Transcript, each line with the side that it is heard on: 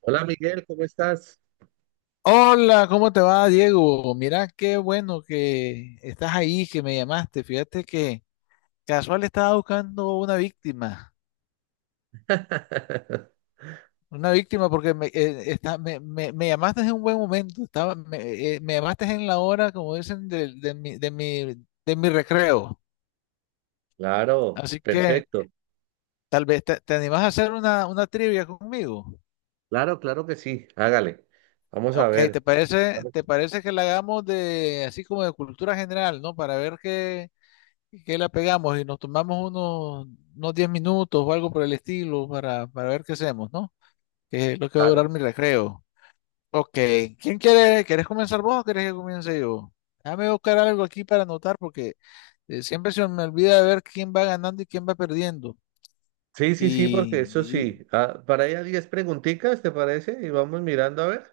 right: Hola Miguel, ¿cómo estás?
left: Hola, ¿cómo te va, Diego? Mira, qué bueno que estás ahí, que me llamaste. Fíjate que casual estaba buscando una víctima porque me, está- me- me llamaste en un buen momento, me llamaste en la hora, como dicen, de mi recreo.
right: Claro,
left: Así que
right: perfecto.
left: tal vez te animás a hacer una trivia conmigo.
right: Claro, claro que sí, hágale. Vamos a
left: Ok,
right: ver.
left: ¿te parece,
right: Vale.
left: te parece que la hagamos de así como de cultura general, ¿no? Para ver qué que la pegamos y nos tomamos unos 10 minutos o algo por el estilo para ver qué hacemos, ¿no? Que es lo que va a
right: Claro.
left: durar mi recreo. Ok, ¿quién quiere? ¿Querés comenzar vos o querés que comience yo? Déjame buscar algo aquí para anotar porque siempre se me olvida de ver quién va ganando y quién va perdiendo.
right: Sí, sí, sí, porque
left: Y,
right: eso
left: y-
right: sí. Ah, para allá 10 preguntitas, ¿te parece? Y vamos mirando a ver.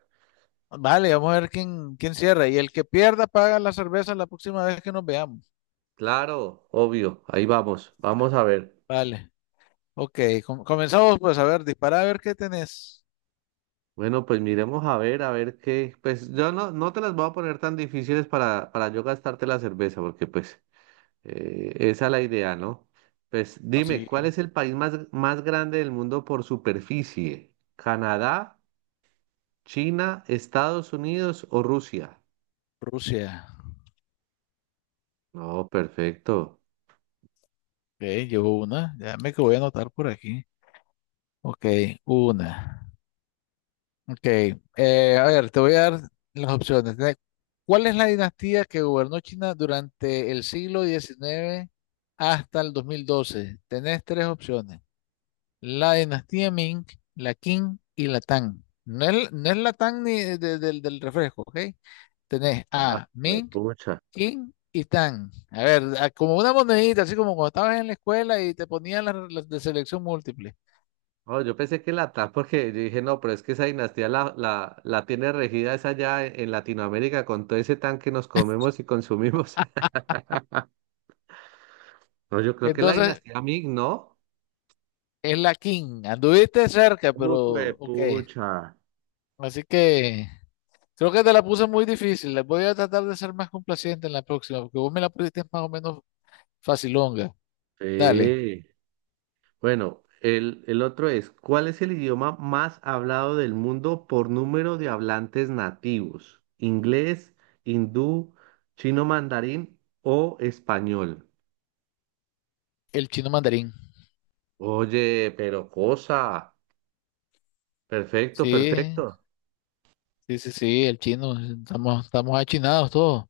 left: vale, vamos a ver quién, quién cierra. Y el que pierda paga la cerveza la próxima vez que nos veamos.
right: Claro, obvio, ahí vamos, vamos a ver.
left: Vale, ok, comenzamos pues a ver, dispara a ver qué tenés.
right: Bueno, pues miremos a ver qué. Pues yo no, no te las voy a poner tan difíciles para yo gastarte la cerveza, porque pues esa es la idea, ¿no? Pues dime,
left: Así,
right: ¿cuál es el país más grande del mundo por superficie? ¿Canadá, China, Estados Unidos o Rusia?
left: Rusia.
right: No, perfecto.
left: Ok, llevo una. Déjame que voy a anotar por aquí. Ok, una. Ok, a ver, te voy a dar las opciones. ¿Cuál es la dinastía que gobernó China durante el siglo XIX hasta el 2012? Tenés tres opciones. La dinastía Ming, la Qing y la Tang. No es la Tang ni del refresco, ¿ok? Tenés
right: Ah,
left: a
right: pues,
left: Ming,
right: pucha.
left: Qing y Tang. A ver, como una monedita, así como cuando estabas en la escuela y te ponían las de selección múltiple.
right: Oh, yo pensé que la TAP, porque yo dije, no, pero es que esa dinastía la tiene regida esa allá en Latinoamérica con todo ese tan que nos comemos y consumimos. No, yo creo que la
left: Entonces,
right: dinastía Ming, ¿no?
left: es la King. Anduviste cerca, pero
right: Uy,
left: ok.
right: pucha.
left: Así que creo que te la puse muy difícil. La voy a tratar de ser más complaciente en la próxima, porque vos me la pusiste más o menos facilonga. Dale,
right: Sí. Bueno, el otro es, ¿cuál es el idioma más hablado del mundo por número de hablantes nativos? ¿Inglés, hindú, chino mandarín o español?
left: el chino mandarín.
right: Oye, pero cosa. Perfecto,
left: Sí,
right: perfecto.
left: sí, sí, sí, el chino. Estamos achinados todos.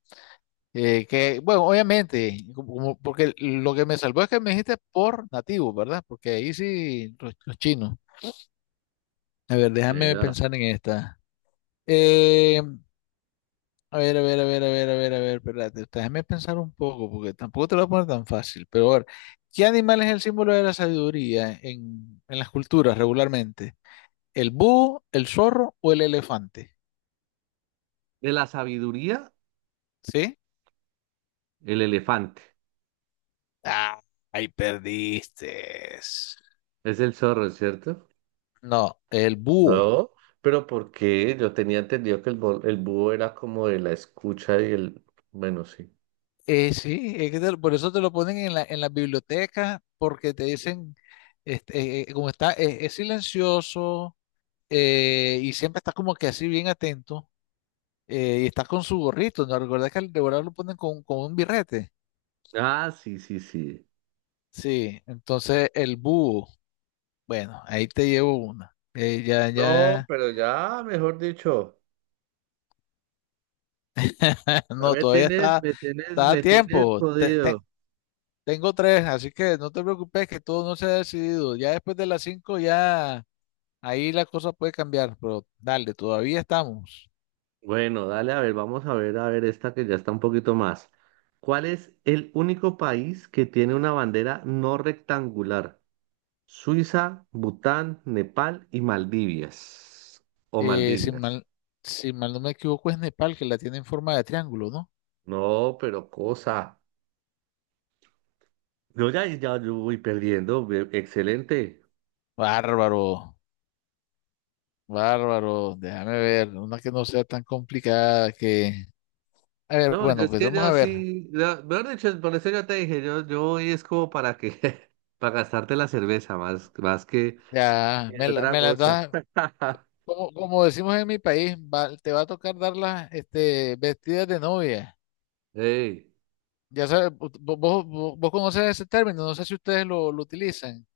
left: Que, bueno, obviamente, porque lo que me salvó es que me dijiste por nativo, ¿verdad? Porque ahí sí, los chinos. A ver, déjame
right: Vea.
left: pensar en esta. Eh, A ver, a ver, a ver, a ver, a ver, a ver, espérate, déjame pensar un poco, porque tampoco te lo voy a poner tan fácil. Pero a ver, ¿qué animal es el símbolo de la sabiduría en las culturas regularmente? ¿El búho, el zorro o el elefante?
right: De la sabiduría,
left: ¿Sí?
right: el elefante.
left: Ah, ahí perdiste.
right: Es el zorro, ¿cierto?
left: No, el búho.
right: No, pero ¿por qué? Yo tenía entendido que el búho era como de la escucha y el. Bueno, sí.
left: Sí, es que te por eso te lo ponen en la, en las bibliotecas, porque te dicen, es silencioso, y siempre estás como que así bien atento. Y está con su gorrito, ¿no? Recuerda que al devorador lo ponen con un birrete.
right: Ah, sí, sí, sí.
left: Sí, entonces el búho, bueno, ahí te llevo una.
right: No,
left: Ya,
right: pero ya, mejor dicho, ya
left: no,
right: me
left: todavía
right: tienes,
left: está,
right: me tienes,
left: está a
right: me tienes
left: tiempo.
right: jodido.
left: Tengo tres, así que no te preocupes que todo no se ha decidido. Ya después de las cinco, ya ahí la cosa puede cambiar, pero dale, todavía estamos.
right: Bueno, dale, a ver, vamos a ver esta que ya está un poquito más. ¿Cuál es el único país que tiene una bandera no rectangular? Suiza, Bután, Nepal y Maldivias. O
left: Eh, si
right: Maldivias.
left: mal, si mal no me equivoco, es Nepal que la tiene en forma de triángulo, ¿no?
right: No, pero cosa. Yo ya, ya yo voy perdiendo. Excelente.
left: Bárbaro. Bárbaro, déjame ver, una que no sea tan complicada que... A ver,
right: No, yo
left: bueno,
right: es
left: pues
right: que
left: vamos a
right: yo
left: ver.
right: sí, mejor dicho, por eso yo te dije, yo voy es como para que, para gastarte la cerveza, más que,
left: Ya,
right: que otra
left: me las
right: cosa.
left: da, como, como decimos en mi país, te va a tocar darlas este, vestidas de novia.
right: Ey,
left: Ya sabes, vos conoces ese término, no sé si ustedes lo utilizan.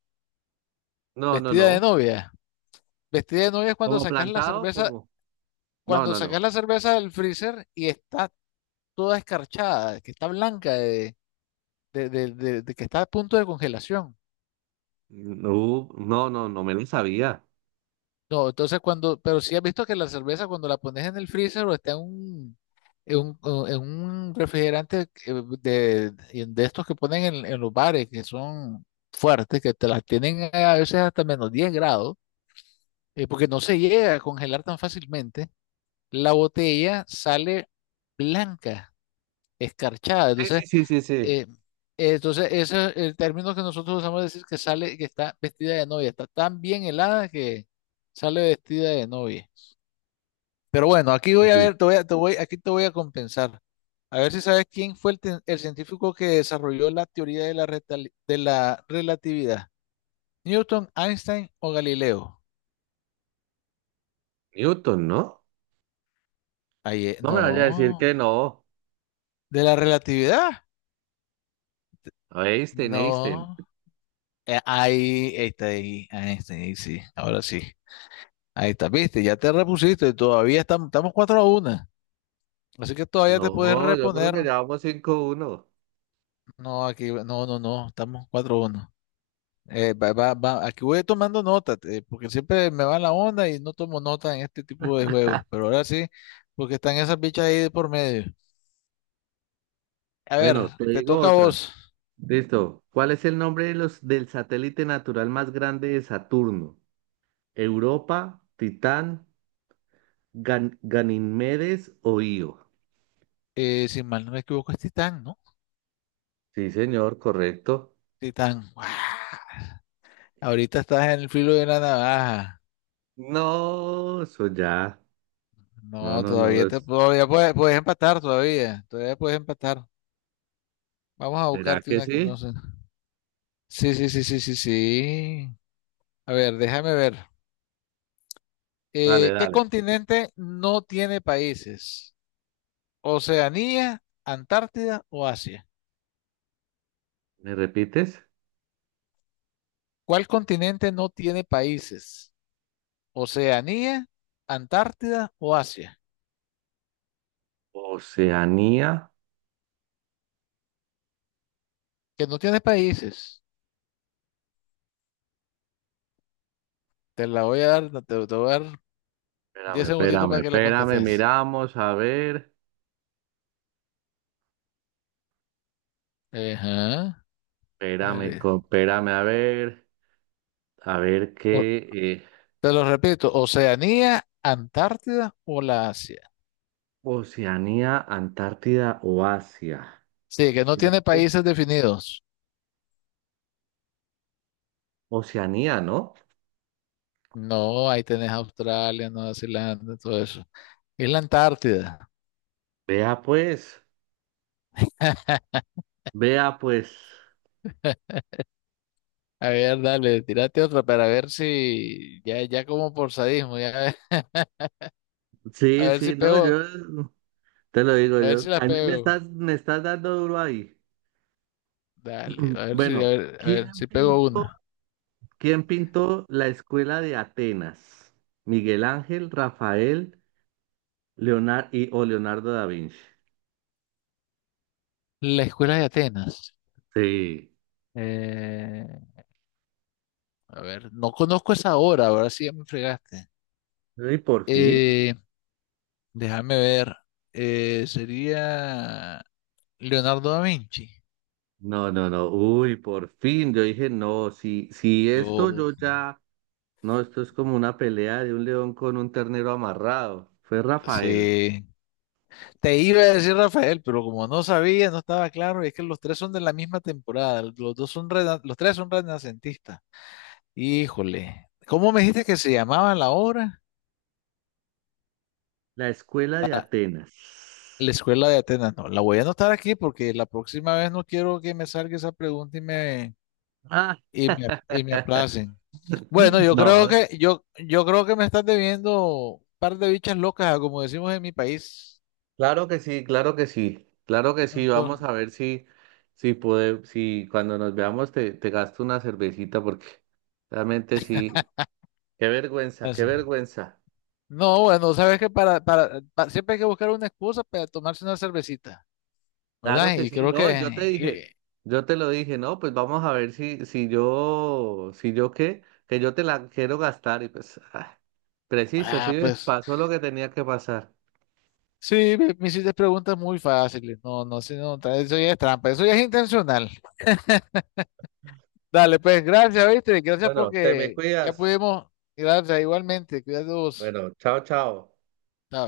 right: no, no,
left: Vestida de
right: no,
left: novia. Vestida de novia es cuando
right: como
left: sacas la
right: plantado,
left: cerveza,
right: como, no,
left: cuando
right: no, no,
left: sacas la cerveza del freezer y está toda escarchada, que está blanca, de que está a punto de congelación.
right: no, no, no, no me lo sabía.
left: No, entonces cuando, pero sí has visto que la cerveza cuando la pones en el freezer o está en un, o en un refrigerante, de, de estos que ponen en los bares, que son fuertes, que te las tienen a veces hasta -10 grados, porque no se llega a congelar tan fácilmente, la botella sale blanca, escarchada.
right: Sí,
left: Entonces,
right: sí, sí, sí, sí,
left: eh, entonces ese es el término que nosotros usamos decir que sale, que está vestida de novia, está tan bien helada que sale vestida de novia. Pero bueno, aquí
right: sí,
left: voy a
right: sí.
left: ver, te voy, aquí te voy a compensar. A ver si sabes quién fue el científico que desarrolló la teoría de la relatividad. ¿Newton, Einstein o Galileo?
right: Newton, ¿no?
left: Ahí,
right: No me vaya a decir que
left: no.
right: no,
left: ¿De la relatividad?
right: Einstein, Einstein.
left: No. Ahí está, ahí, Einstein, ahí sí, ahora sí. Ahí está, viste, ya te repusiste, todavía estamos, estamos 4-1. Así que todavía te puedes
right: No, yo creo
left: reponer.
right: que ya vamos 5-1.
left: No, aquí, no, no, no, estamos 4-1. Va, va, va. Aquí voy tomando nota, porque siempre me va la onda y no tomo nota en este tipo de juegos, pero ahora sí, porque están esas bichas ahí de por medio. A ver,
right: Bueno, te
left: te
right: digo
left: toca a
right: otra.
left: vos.
right: Listo. ¿Cuál es el nombre de los, del satélite natural más grande de Saturno? ¿Europa, Titán, Ganímedes o Io?
left: Si mal no me equivoco, es Titán, ¿no?
right: Sí, señor, correcto.
left: Titán. ¡Guau! Ahorita estás en el filo de la navaja.
right: No, eso ya. No,
left: No,
right: no, no.
left: todavía puedes, puedes empatar, todavía. Todavía puedes empatar. Vamos a
right: ¿Será
left: buscarte
right: que
left: una que no
right: sí?
left: sé. Sí, sí, sí, sí, sí, sí. A ver, déjame ver.
right: Dale,
left: ¿Qué
right: dale.
left: continente no tiene países? Oceanía, Antártida o Asia.
right: ¿Me repites?
left: ¿Cuál continente no tiene países? Oceanía, Antártida o Asia.
right: Oceanía.
left: Que no tiene países. Te la voy a dar, no, te voy a dar
right: Espérame,
left: 10 segunditos
right: espérame,
left: para que la
right: espérame.
left: contestes.
right: Miramos, a ver.
left: Ajá,
right: Espérame,
left: dale.
right: espérame, a ver. A ver
left: O-
right: qué.
left: Te lo repito, Oceanía, Antártida o la Asia.
right: Oceanía, Antártida o Asia.
left: Sí, que no tiene
right: ¿Cierto?
left: países definidos.
right: Oceanía, ¿no?
left: No, ahí tenés Australia, Nueva Zelanda, todo eso. Es la Antártida.
right: Vea pues, vea pues.
left: A ver, dale, tírate otra para ver si ya, ya como por sadismo, ya a
right: Sí,
left: ver si
right: sí, no,
left: pego,
right: yo te lo digo
left: a ver
right: yo.
left: si la
right: A mí me
left: pego.
right: estás, me estás dando duro ahí.
left: Dale,
right: Bueno,
left: a ver
right: ¿quién
left: si pego
right: pintó,
left: una.
right: quién pintó la escuela de Atenas? ¿Miguel Ángel, Rafael, Leonardo y, o Leonardo da Vinci?
left: La escuela de Atenas.
right: Sí.
left: Eh, a ver, no conozco esa obra, ahora sí ya me fregaste.
right: ¿Y por fin?
left: Eh, Déjame ver. Sería Leonardo da Vinci.
right: No, no, no. Uy, por fin. Yo dije, no, si esto
left: Oh,
right: yo ya. No, esto es como una pelea de un león con un ternero amarrado. Fue Rafael.
left: sí. Te iba a decir Rafael, pero como no sabía, no estaba claro, y es que los tres son de la misma temporada, los dos son los tres son renacentistas. Híjole, ¿cómo me dijiste que se llamaba la obra?
right: La escuela de Atenas.
left: La escuela de Atenas. No, la voy a anotar aquí porque la próxima vez no quiero que me salga esa pregunta
right: Ah,
left: y me aplacen. Bueno, yo creo
right: no,
left: que yo creo que me estás debiendo un par de bichas locas, como decimos en mi país.
right: claro que sí, claro que sí, claro que sí. Vamos
left: Entonces,
right: a ver si puede, si cuando nos veamos te gasto una cervecita porque realmente sí. Qué vergüenza, qué vergüenza.
left: no, bueno, sabes que siempre hay que buscar una excusa para tomarse una cervecita,
right: Claro
left: ¿verdad?
right: que
left: Y
right: sí,
left: creo
right: no, yo te
left: que, y-
right: dije, yo te lo dije, no, pues vamos a ver si yo qué, que yo te la quiero gastar y pues, ah, preciso,
left: ah,
right: sí, ves,
left: pues,
right: pasó lo que tenía que pasar.
left: sí, me hiciste preguntas muy fáciles. No, no, sí, no, eso ya es trampa, eso ya es intencional. Dale, pues, gracias, ¿viste? Gracias
right: Bueno, te me
left: porque ya
right: cuidas.
left: pudimos, gracias, igualmente, cuidados.
right: Bueno, chao, chao.
left: Chao.